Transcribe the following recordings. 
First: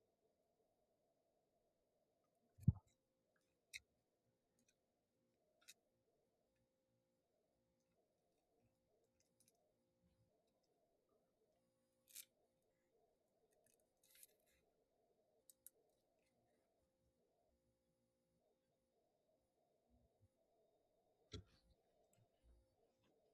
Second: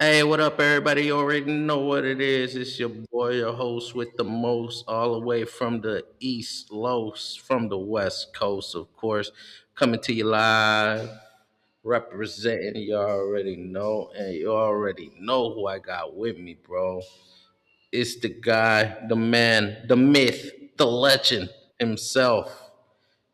Hey, what up, everybody? You already know what it is. It's your boy, your host with the most, all the way from the East Los, from the West Coast, of course. Coming to you live, representing. You already know, and you already know who I got with me, bro. It's the guy, the man, the myth, the legend himself.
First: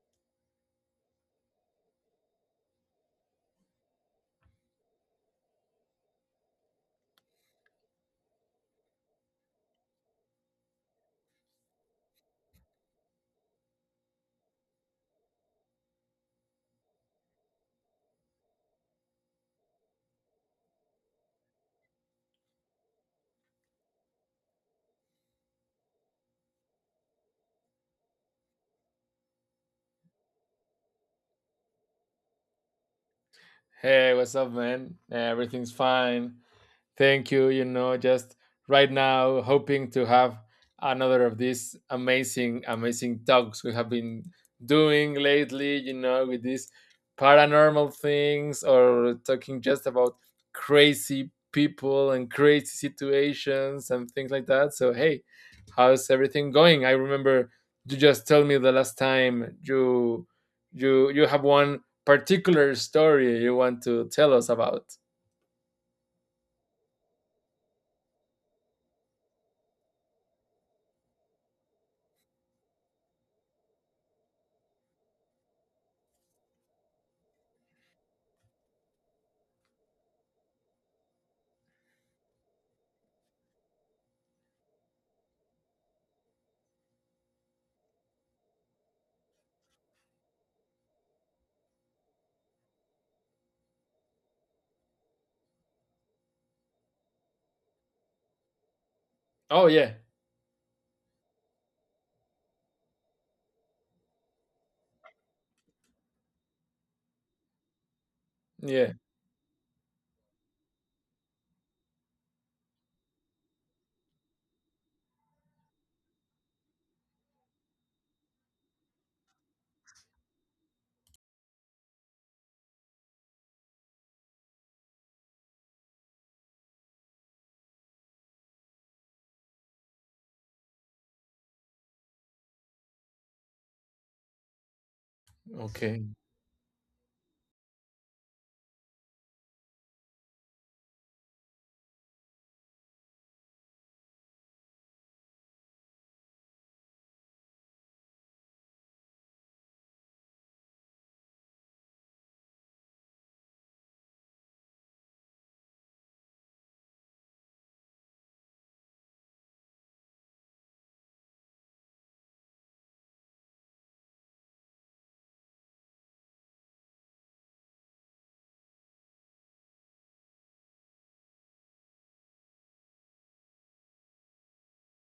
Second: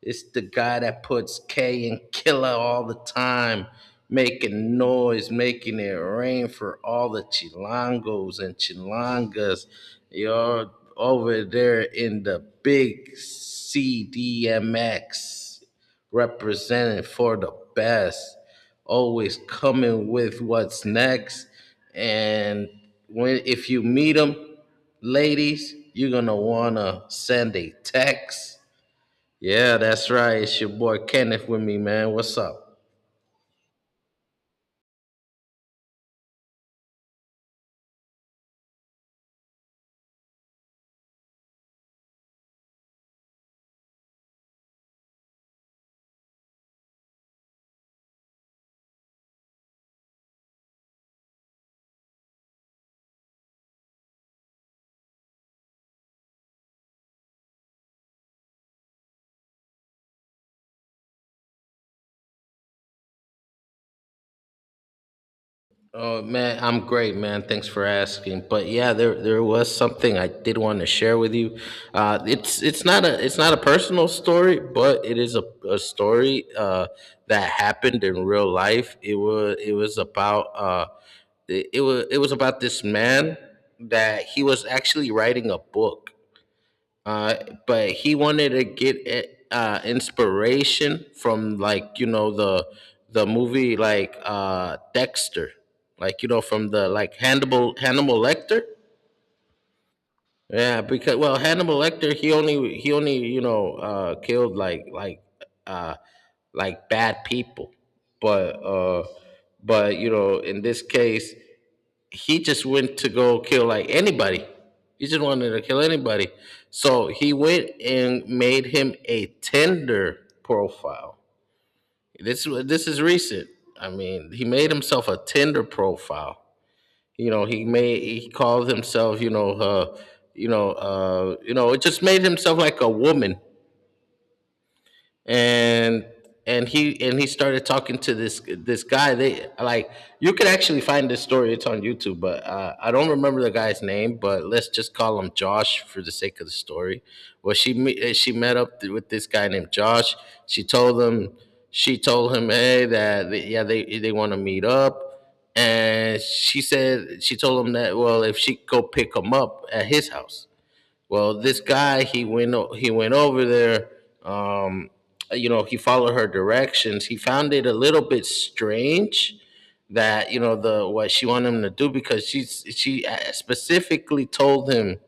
It's the guy that puts K and Killer all the time, making noise, making it rain for all the Chilangos and Chilangas. You're over there in the big CDMX, representing for the best, always coming with what's next. And when if you meet them, ladies, you're gonna wanna send a text. Yeah, that's right. It's your boy Kenneth with me, man. What's up? Hey, what's up, man? Everything's fine. Thank you. You know, just right now, hoping to have another of these amazing, amazing talks we have been doing lately, you know, with these paranormal things or talking just about crazy people and crazy situations and things like that. So, hey, how's everything going? I remember you just told me the last time you have one particular story you want to tell us about. Oh man, I'm great, man. Thanks for asking. But yeah, there was something I did want to share with you. It's not a personal story, but it is a story that happened in real life. It was about this man that he was actually writing a book uh, but he wanted to get inspiration from like the movie like Dexter, like from the like Hannibal Lecter. Oh yeah. Yeah, because well Hannibal Lecter he only killed uh, like bad people, but Yeah. uh, but in this case he just went to go kill like anybody. He just wanted to kill anybody. So he went and made him a Tinder profile. This is recent. I mean, he made himself a Tinder profile. You know, he called himself, it just made himself like a woman and Okay. and he started talking to this guy. They like, you could actually find this story, it's on YouTube, but I don't remember the guy's name, but let's just call him Josh for the sake of the story. Well, she met up with this guy named Josh. She told him she told him "Hey, yeah, they want to meet up." And she said, she told him that, well, if she could go pick him up at his house. Well, this guy he went over there. Um, you know, he followed her directions. He found it a little bit strange that, you know, the what she wanted him to do, because she specifically told him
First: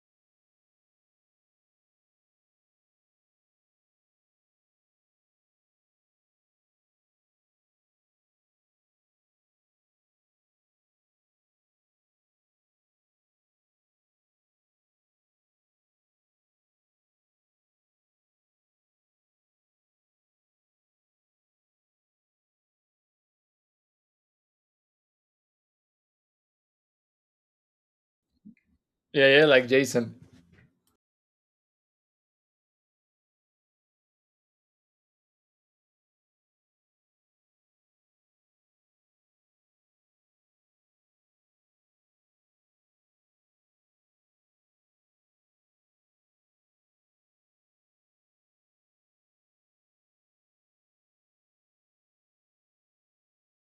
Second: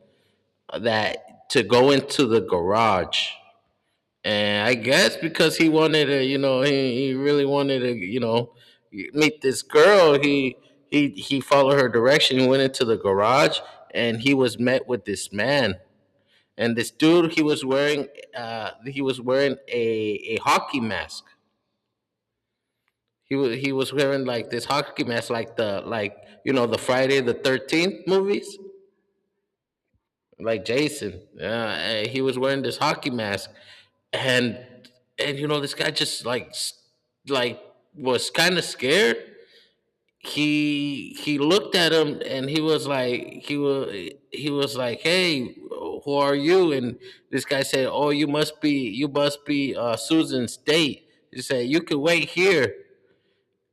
that to go into the garage. And I guess because he wanted to, you know, he really wanted to, you know, meet this girl. He followed her direction. He went into the garage and he was met with this man. And this dude, he was wearing, he was wearing a hockey mask. He was wearing like this hockey mask, like the, like, you know, the Friday the 13th movies, Yeah, yeah, like Jason. like Jason. He was wearing this hockey mask. and and you know this guy just like like was kind of scared. He looked at him and he was like, "Hey, who are you?" And this guy said, "Oh, you must be Susan's date. He said, you can wait here."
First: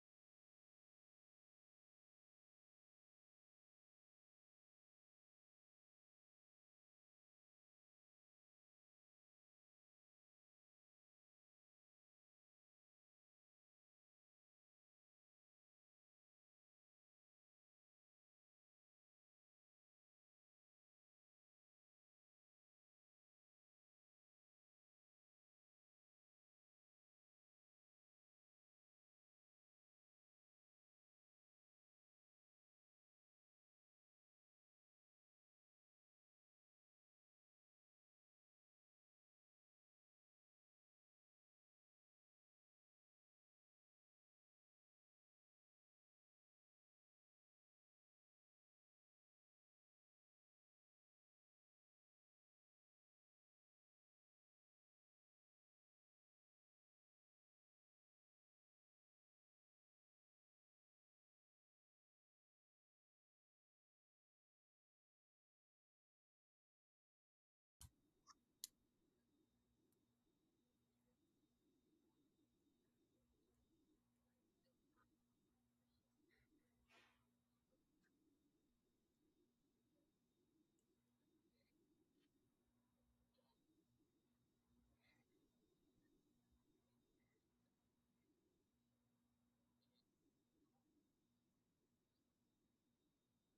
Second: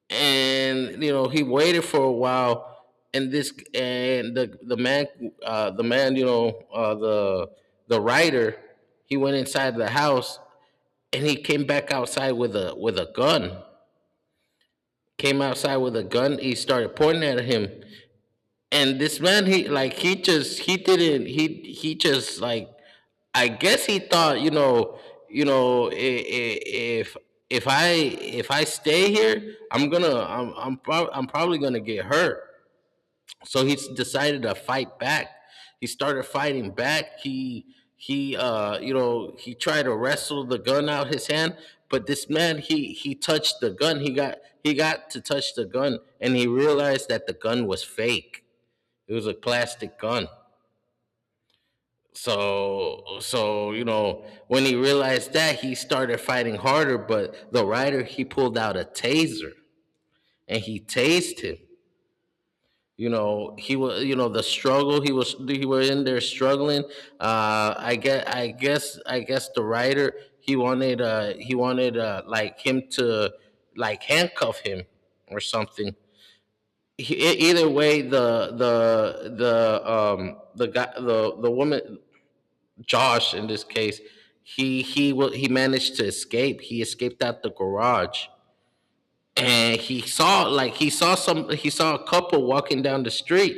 And you know he waited for a while. And this and the man, uh, the man you know uh, the the writer, he went inside the house and he came back outside with a gun. Came outside with a gun. He started pointing at him. And this man, he like he just he didn't he just like I guess he thought, you know, if I stay here, I'm gonna I'm probably gonna get hurt. So he decided to fight back. He started fighting back. He you know, he tried to wrestle the gun out his hand. But this man, he touched the gun. He got to touch the gun and he realized that the gun was fake. It was a plastic gun. So, so you know, when he realized that, he started fighting harder. But the rider, he pulled out a taser and he tased him. You know, he was, you know, the struggle, he was, he were in there struggling. I guess the rider he wanted like him to like handcuff him or something. Either way, the guy the woman, Josh in this case, he managed to escape. He escaped out the garage, and he saw like he saw some he saw a couple walking down the street,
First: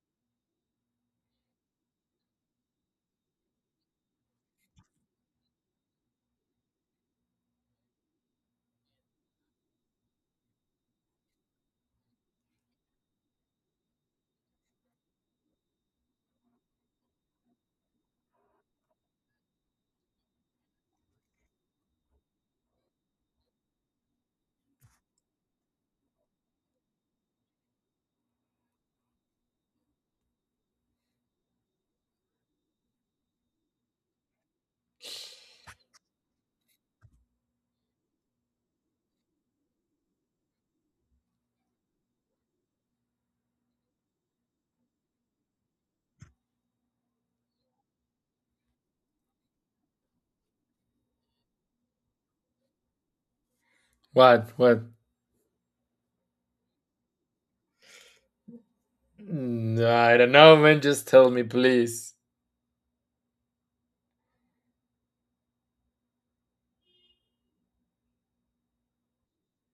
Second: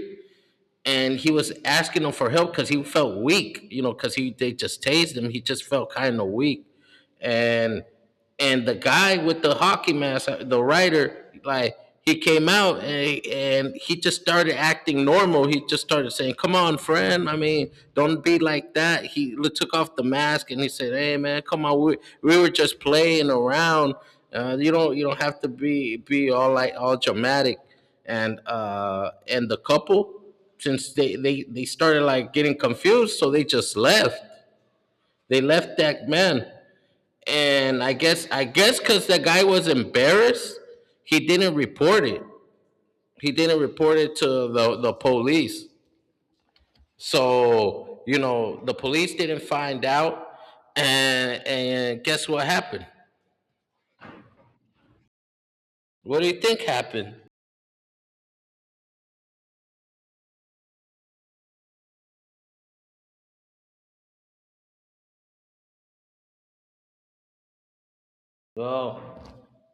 and he was asking them for help because he felt weak. You know, because he they just tased him. He just felt kind of weak, and and the guy with the hockey mask, the writer, like, he came out and he just started acting normal. He just started saying, "Come on, friend. I mean, don't be like that." He took off the mask and he said, "Hey, man, come on. We were just playing around. You don't have to be all like all dramatic." And the couple, since they started like getting confused, so they just left. They left that man. And I guess because the guy was embarrassed, he didn't report it. He didn't report it to the police. So you know, the police didn't find out. And guess what happened? What? What? What do you think happened? I don't know, man. Just tell me, please. Well,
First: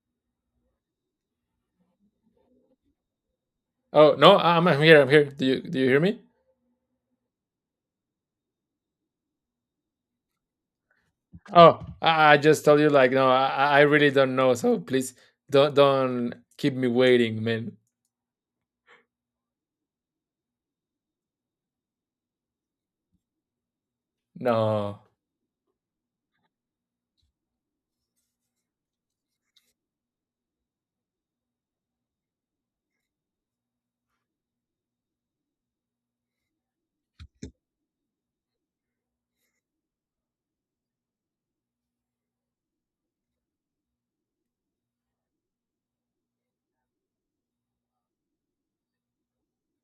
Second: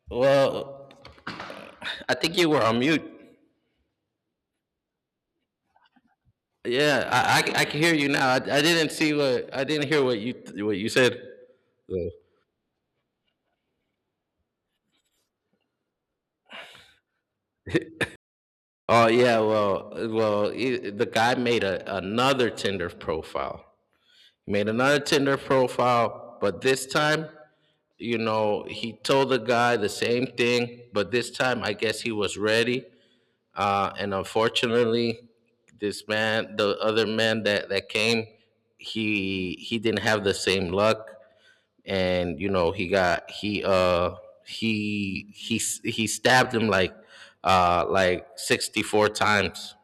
well, I think you were on mute. Oh no, I'm here. I'm here. Do you hear me? Yeah, I can hear you now. I didn't see what, I didn't hear what you, what you said. Oh, Yeah. I just told you, like, no, I really don't know. So please, don't keep me waiting, man. Oh yeah, well, well, I the guy made another Tinder profile. Made another No. Tinder profile, but this time, you know, he told the guy the same thing, but this time I guess he was ready. And unfortunately, this man, the other man that that came, he didn't have the same luck. And you know, he got he he he stabbed him like 64 times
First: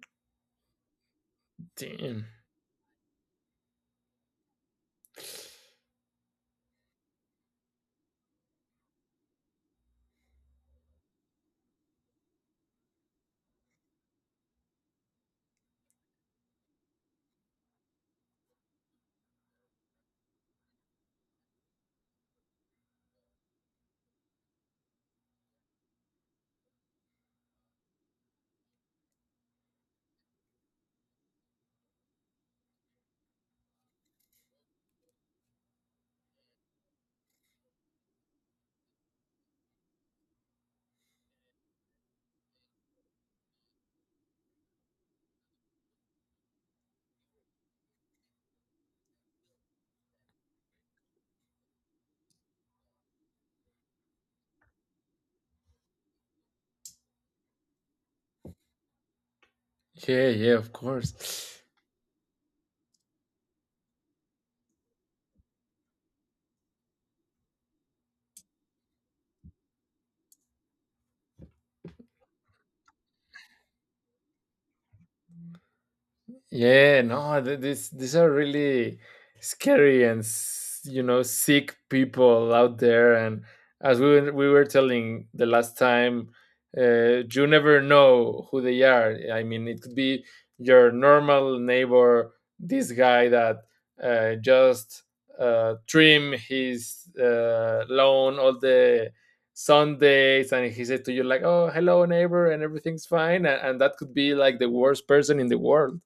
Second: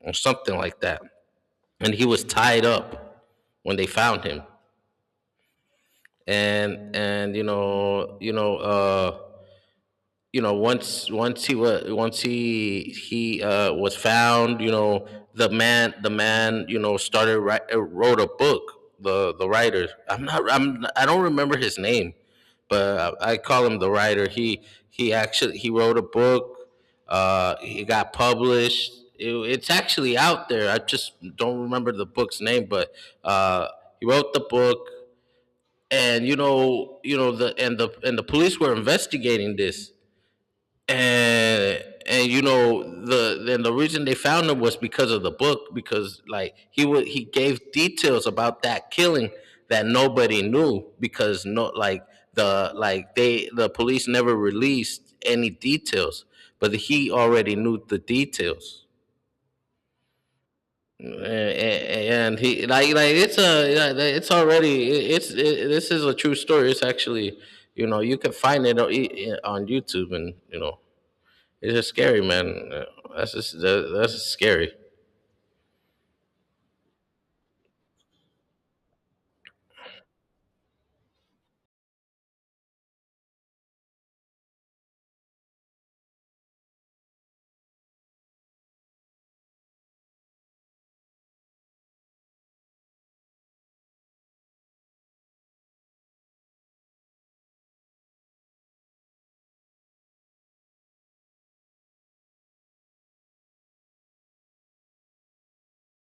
or something like that. And he was Damn. tied up when they found him. And you know, you know, you know, once he was found, you know, the man wrote a book. The writer, I'm not I'm I don't remember his name, but I call him the writer. He he actually he wrote a book. It got published. It's actually out there. I just don't remember the book's name, but uh he wrote the book. And you know, you know, the police were investigating this. And you know, then the reason they found him was because of the book, because like he would, he gave details about that killing that nobody knew, because no, like, the like, they, the police never released any details, but he already knew the details. Yeah, yeah, of and, course. and he like it's a like, it's already it's, it, this is a true story. It's actually, you know, you can find it on YouTube. And you know, it's just scary, man. That's just that, that's just scary. Yeah, no, this these are really scary and you know sick people out there. And as we were telling the last time, you never know who they are. I mean, it could be your normal neighbor, this guy that just trim his lawn all the Sundays, and he said to you like, "Oh, hello, neighbor," and everything's fine, and that could be like the worst person in the world.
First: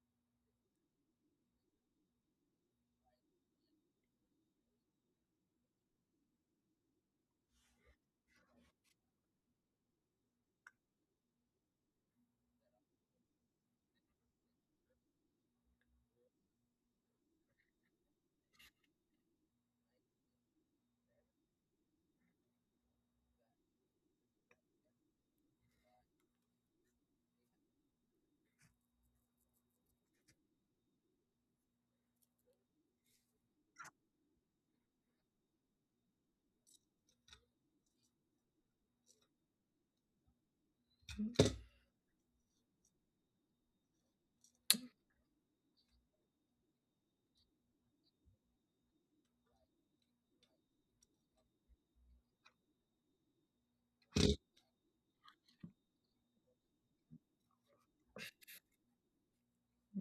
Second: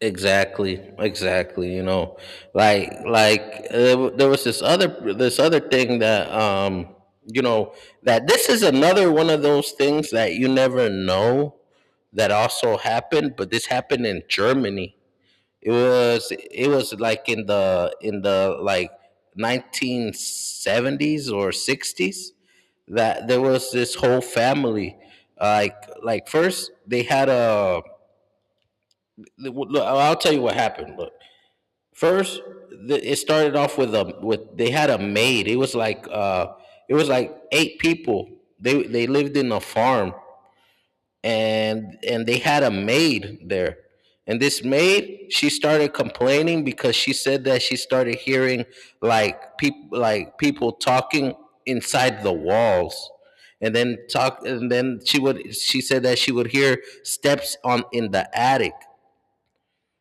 Exactly, exactly. You know, like there was this other, this other thing that you know, that this is another one of those things that you never know, that also happened, but this happened in Germany. It was like in the like 1970s or 60s, that there was this whole family. like like, first they had a, look, I'll tell you what happened. Look, first it started off with a, with, they had a maid. It was like eight people. They lived in a farm, and they had a maid there, and this maid, she started complaining because she said that she started hearing like people talking inside the walls. And then talk and then she said that she would hear steps on in the attic.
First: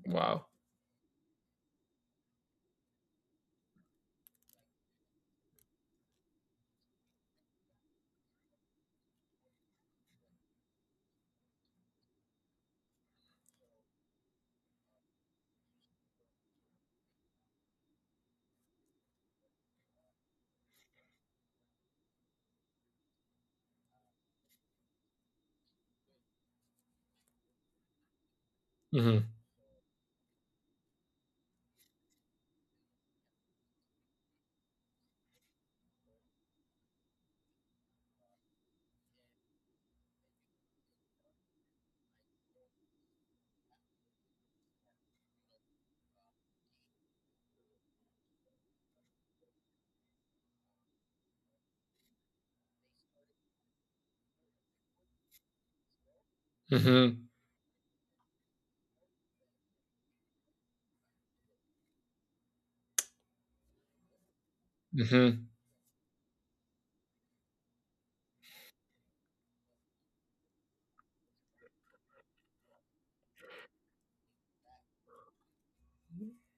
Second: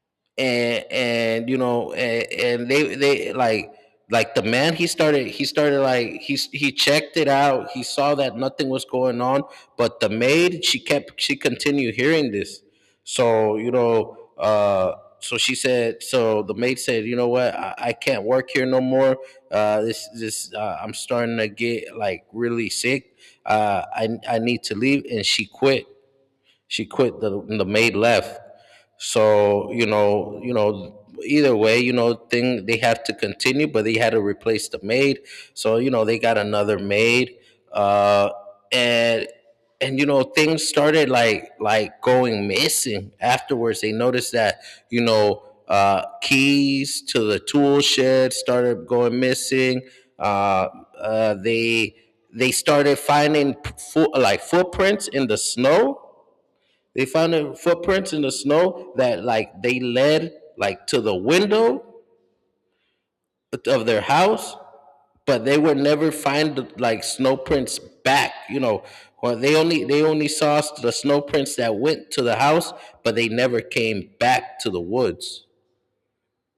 Wow. And and you know and, and they like the man, he started like, he checked it out. He saw that nothing was going on, but the maid, she continued hearing this. So so she said so the maid said, I can't work here no more. This this I'm starting to get like really sick. I need to leave, and she quit. The maid left. Mhm. So you know, either way, you know, thing they have to continue, but they had to replace the maid. So you know, they got another maid. uh and and you know, things started like going missing afterwards. They noticed that, you know, keys to the tool shed started going missing. uh uh they they started like footprints in the snow. They Mhm. found their footprints in the snow, that like they led like to the window of their house, but Mhm. they would never find like snow prints back. You know, or they only, saw the snow prints that went to the house, but they never came back to the woods.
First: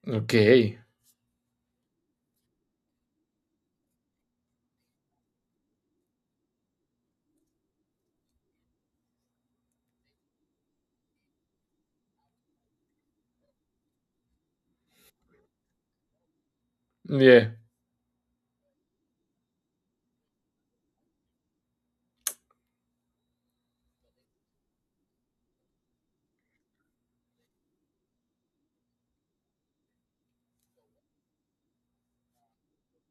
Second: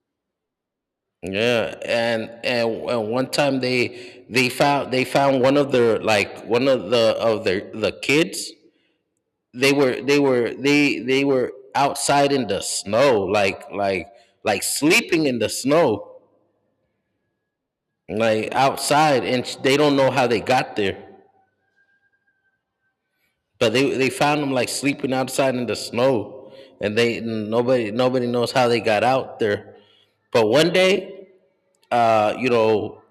Okay. Yeah, and one time they found one of their, like, one of the of their the kids. They were outside in the snow, like, like sleeping in the snow, Yeah. like outside, and they don't know how they got there, but they found them like sleeping outside in the snow. And they nobody, knows how they got out there. But one day, uh you know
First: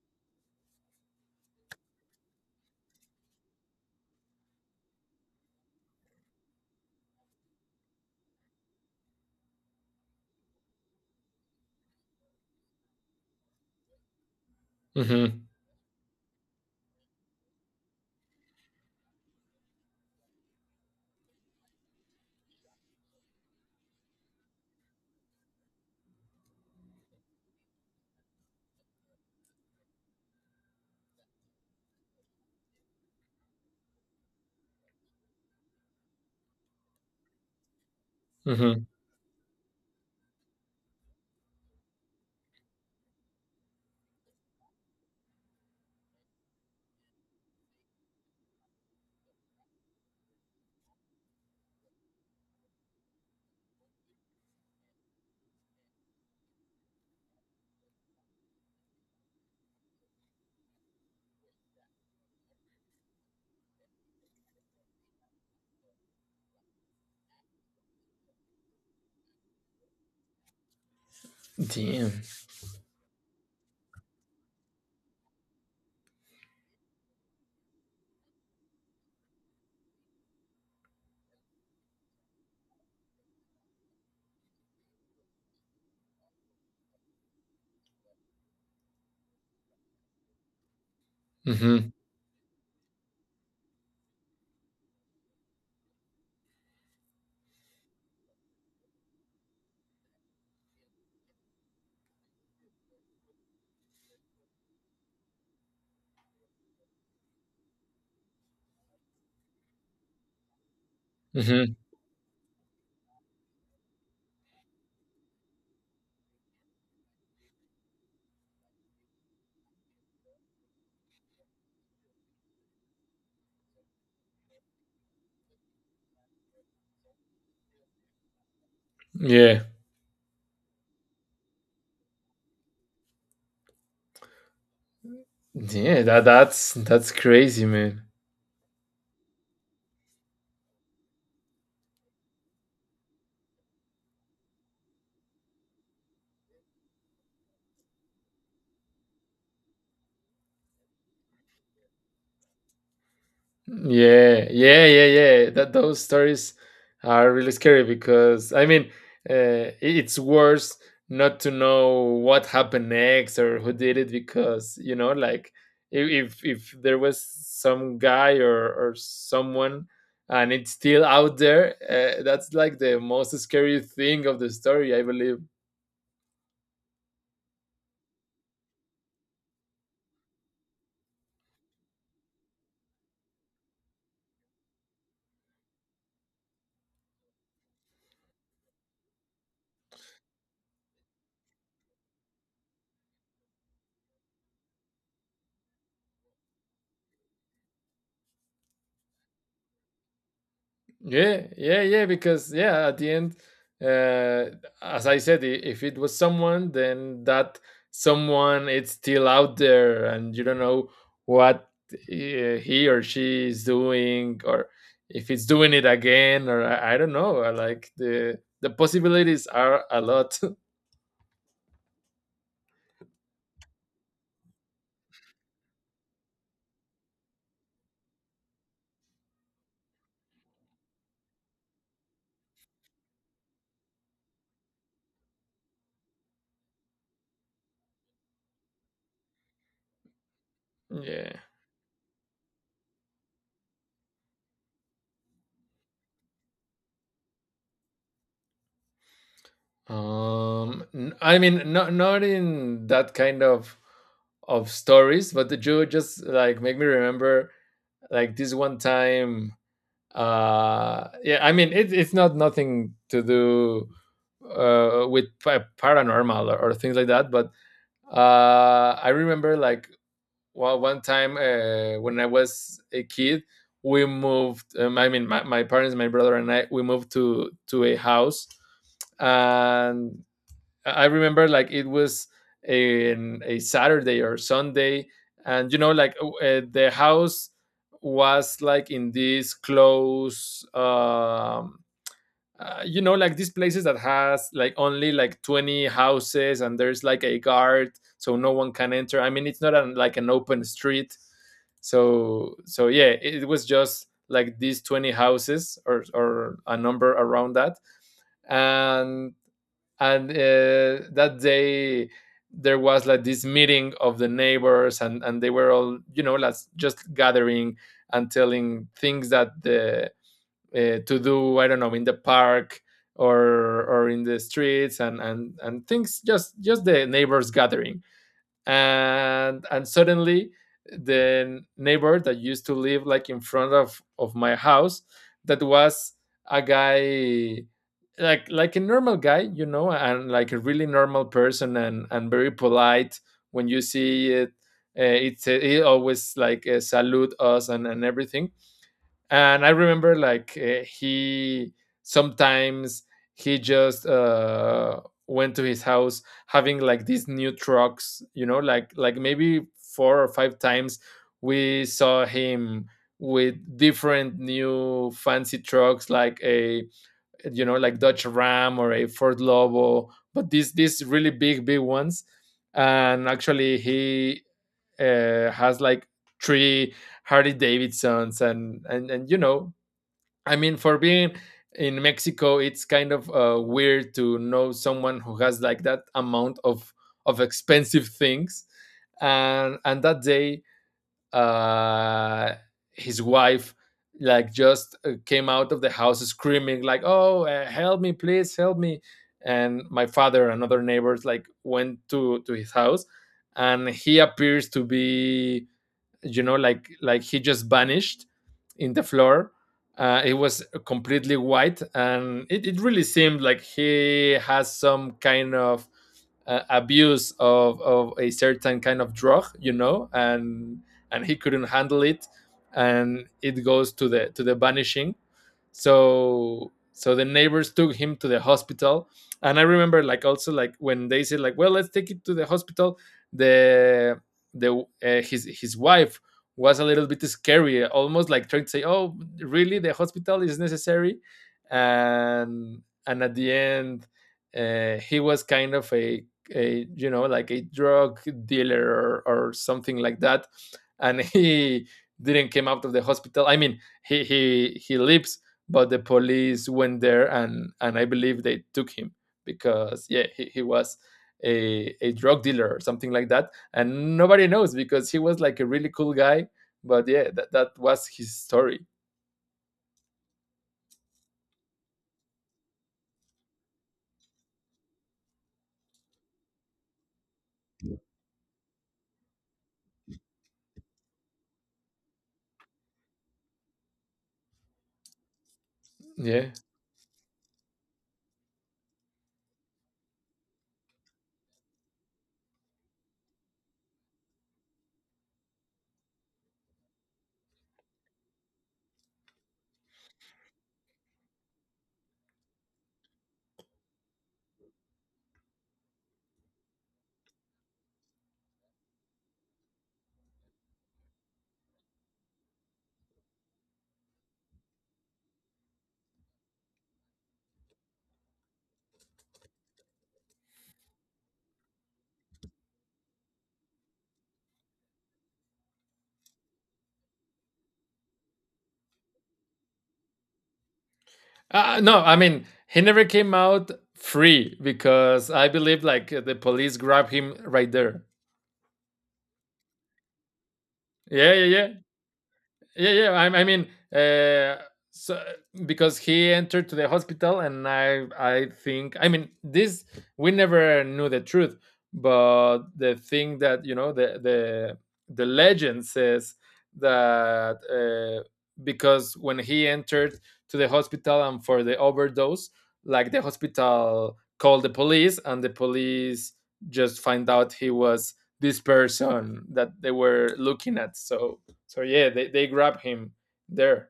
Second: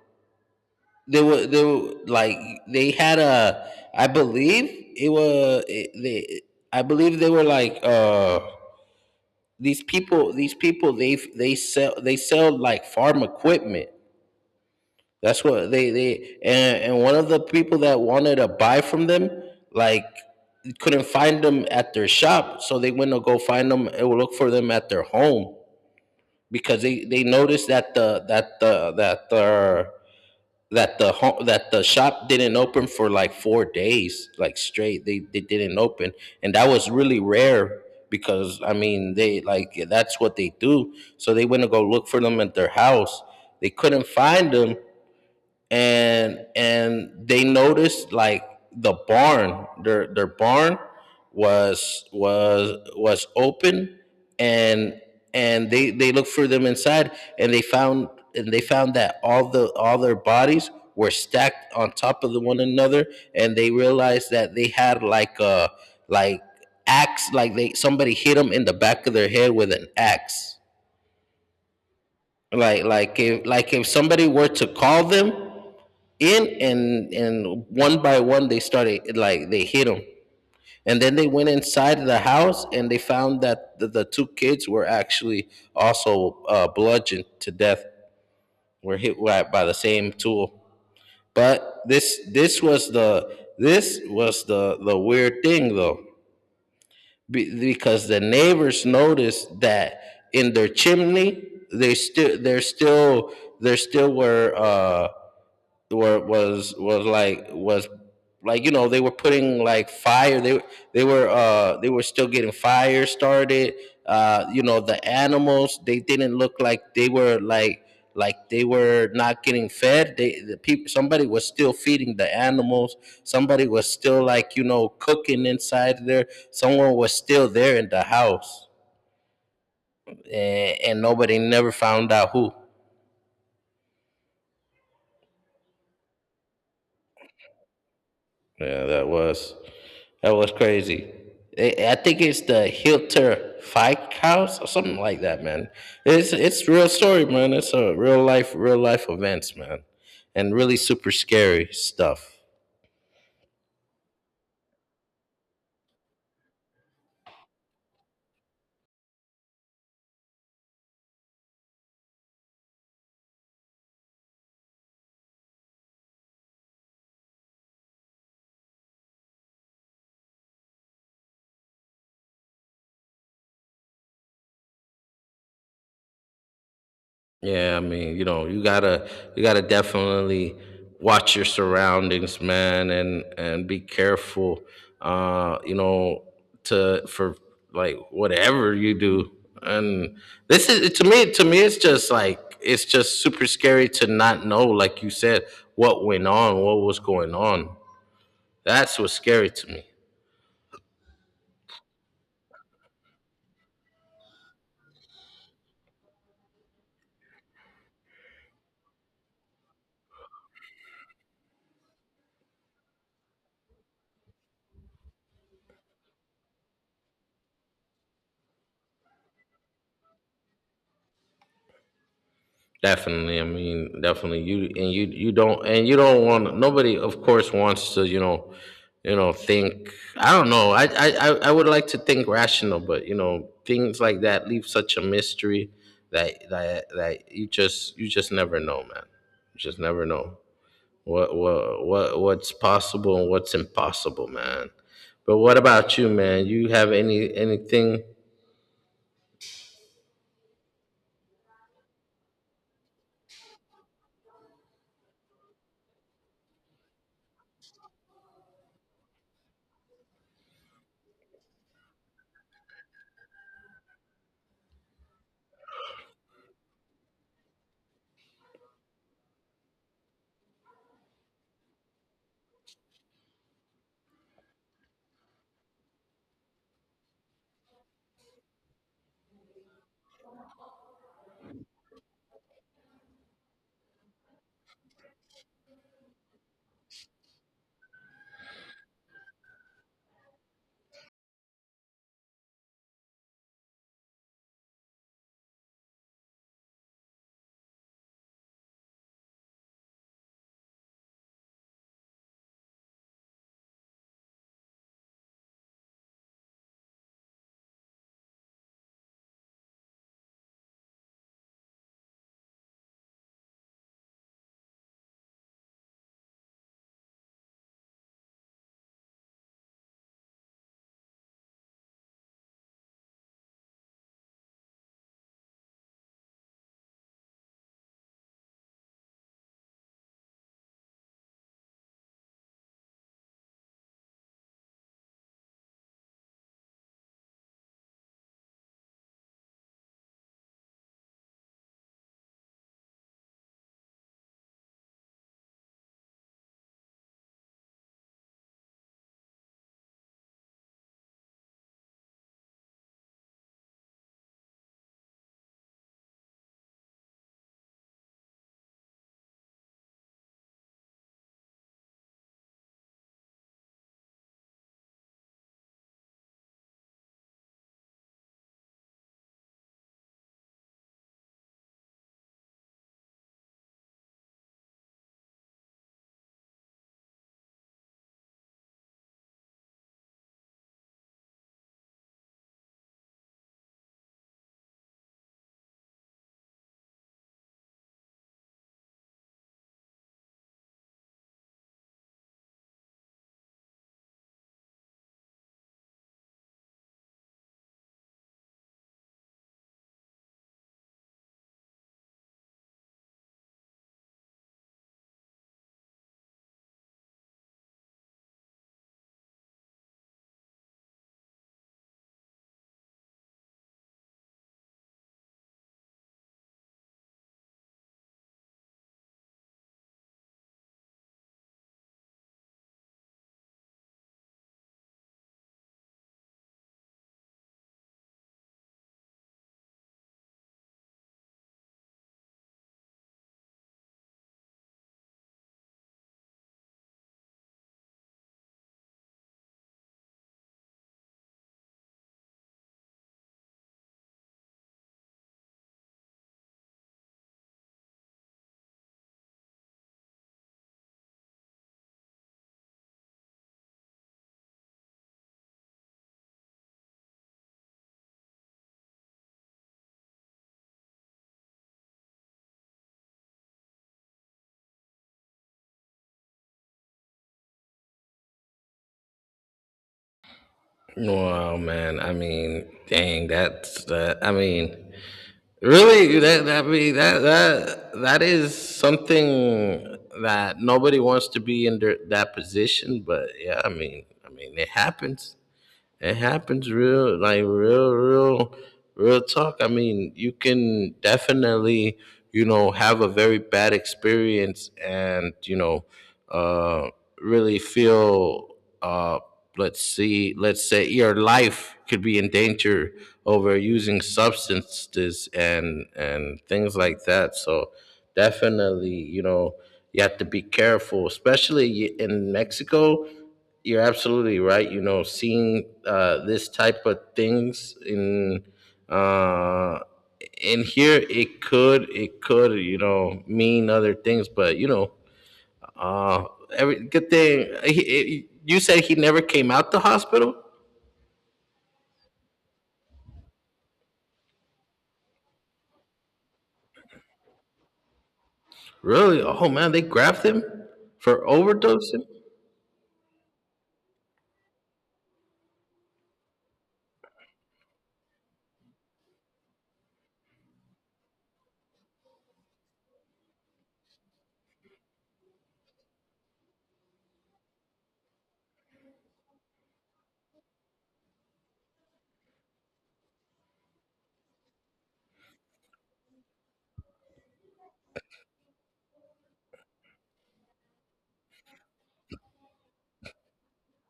they were, they had a, I believe it was, it, they I believe they were like, these people, they sell, like farm equipment. That's Mhm. what they, and, one of the people that wanted to buy from them, like, couldn't find them at their shop, so they went to go find them and look for them at their home, because they noticed that the shop didn't open for like 4 days, like straight. They didn't open, and that was really rare, because I Mhm. mean, they like, that's what they do. So they went to go look for them at their house. They couldn't find them, and they noticed, like, the barn, their barn was, was open. And they looked for them inside, and they found, that all the, all their bodies were stacked on top of the one another. And they realized that they had, like, a, like, axe, like, they somebody hit them in the back of their head with an axe. Damn. Like, if, somebody were to call them in, and one by one, they started like, they hit them. And then they went inside the house, and they found that the, two kids were actually also, bludgeoned to death, were hit by the same tool. But Mhm. This was the, the weird thing though, because the neighbors noticed that in their chimney they still, there still were, was like was, like, you know, they were putting like fire. They were, Mhm. They were still getting fire started. You know, the animals, they didn't look like they were not getting fed. The people, somebody was still feeding the animals. Somebody was still like, you know, cooking inside there. Someone was still there in the house. Yeah. And, nobody never found out who. Yeah. That that's crazy, man. Yeah, that was... That was crazy. I think it's the Hilter Fike House or something like that, man. It's real story, man. It's a real life, events, man, and really super scary stuff. Yeah, yeah, yeah, yeah. That those stories are really scary because I mean, it's worse not to know what happened next or who did it because you know, like if there was some guy or someone and it's still out there, that's like the most scary thing of the story, I believe. Yeah, I mean, you know, you gotta, definitely watch your surroundings, man, and be careful. You know, to for, like, whatever you do. And this is, to me it's just like, it's just super scary to not know, like you said, what went on, what was going on. That's what's scary to me. Yeah, yeah, yeah. Because yeah, at the end, as I said, if it was someone, then that someone it's still out there, and you don't know what he or she is doing, or if it's doing it again, or I don't know. I like the possibilities are a lot. Definitely, I mean, definitely. You, you don't, and you don't want nobody, of course, wants to, you know, think. I don't know. I would like to think rational, but you know, things like that leave such a mystery that you just, never know, man. You just never know what, Yeah. What's possible and what's impossible, man. But what about you, man? You have any, anything? I mean, not not in that kind of stories, but the Jew just like make me remember like this one time yeah I mean it, it's not nothing to do with paranormal or things like that but I remember like well, one time when I was a kid we moved I mean my parents my brother and I we moved to a house and I remember like it was in a Saturday or Sunday, and you know, like the house was like in this close, you know, like these places that has like only like 20 houses, and there's like a guard, so no one can enter. I mean, it's not an, like an open street, so so yeah, it was just like these 20 houses or a number around that, and and that day there was like this meeting of the neighbors and they were all you know like just gathering and telling things that the to do I don't know in the park or in the streets and things just the neighbors gathering and suddenly the neighbor that used to live like in front of my house that was a guy like a normal guy you know and like a really normal person and very polite when you see it it's he always like salute us and everything and I remember like he sometimes he just went to his house having like these new trucks you know like maybe 4 or 5 times we saw him with different new fancy trucks like a you know like Dodge Ram or a Ford Lobo but these really big big ones and actually he has like 3 Harley Davidsons and you know I mean, for being in Mexico, it's kind of weird to know someone who has like that amount of expensive things, and that day, uh, his wife like just came out of the house screaming like, "Oh, help me, please, help me!" And my father and other neighbors like went to his house, and he appears to be you know like he just vanished in the floor it was completely white and it really seemed like he has some kind of abuse of a certain kind of drug you know and he couldn't handle it and it goes to the vanishing so so the neighbors took him to the hospital and I remember like also like when they said like well let's take it to the hospital the the his wife was a little bit scary almost like trying to say oh really the hospital is necessary and at the end, he was kind of a you know like a drug dealer or something like that and he didn't came out of the hospital I mean he lives but the police went there and I believe they took him because yeah he was a drug dealer or something like that and nobody knows because he was like a really cool guy but yeah that was his story. Wow, man. I mean, dang, that's that. I mean, really, that, that is something that nobody wants to be in their, that position. But yeah, I mean, it happens. It Yeah. happens real, like real, real talk. I mean, you can definitely, you know, have a very bad experience and, you know, uh, really feel, uh, let's see, let's say, your life could be in danger over using substances and, things like that. So definitely, you know, you have to be careful, especially in Mexico. You're absolutely right. You know, seeing, this type of things in, uh, in here, it could, you know, mean other things, but you know, uh, every good thing. He, you said he never came out the hospital. No I mean he never came out free because I believe like the police grabbed him right there. Really? Oh man, they grabbed him for Yeah, overdosing. yeah, yeah. I mean, uh, so because he entered to the hospital, and I think, I mean, this we never knew the truth, but the thing that you know, the legend says that because when he entered to the hospital and for the overdose, like the hospital called the police, and the police just find out he was this person that they were looking at. So so yeah, they grab him there.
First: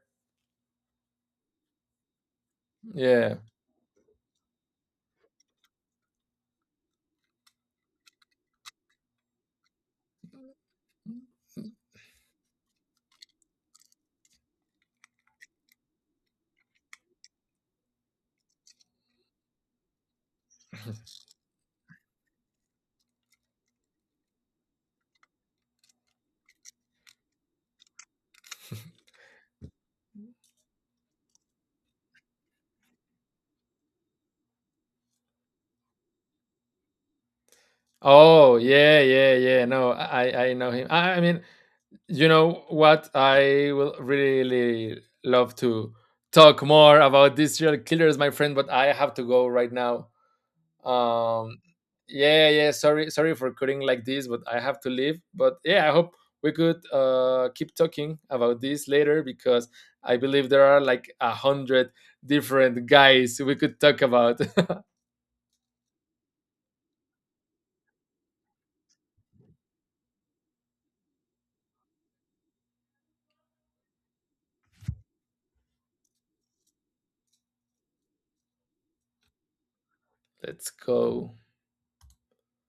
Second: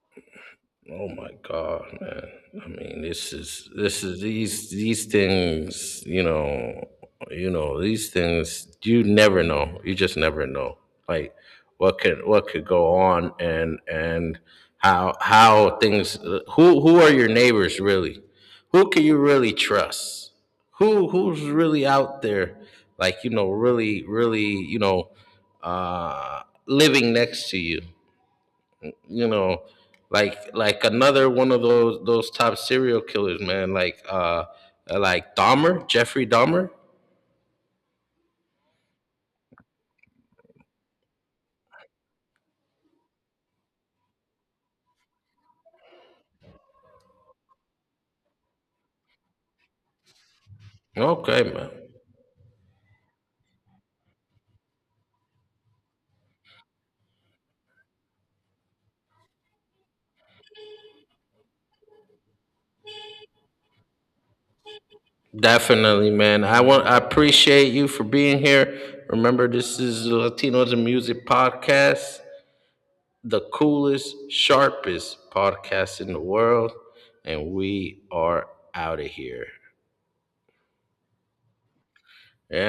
Oh my God, man. I mean, this Yeah. is, these, things, you know, these things, you never know. You just never know. Like, what could, go on, and how, things, who, are your neighbors, really? Who can you really trust? Who, who's really out there, like, you know, really, you know, living next to you? You know, like, another one of those, top serial killers, man. Like, like Dahmer, Jeffrey Dahmer. Oh yeah, yeah, yeah. No, I know him. I mean, you know what? I will really love to talk more about these serial killers, my friend. But I have to go right now. Okay, Um, man. yeah, yeah. Sorry, sorry for cutting like this, but I have to leave. But yeah, I hope we could keep talking about this later because I believe there are like 100 different guys we could talk about. Definitely, man. I appreciate you for being here. Remember, this is the Latinos and Music podcast, the coolest, sharpest podcast in the world, and we are out of here. Let's go. Yeah.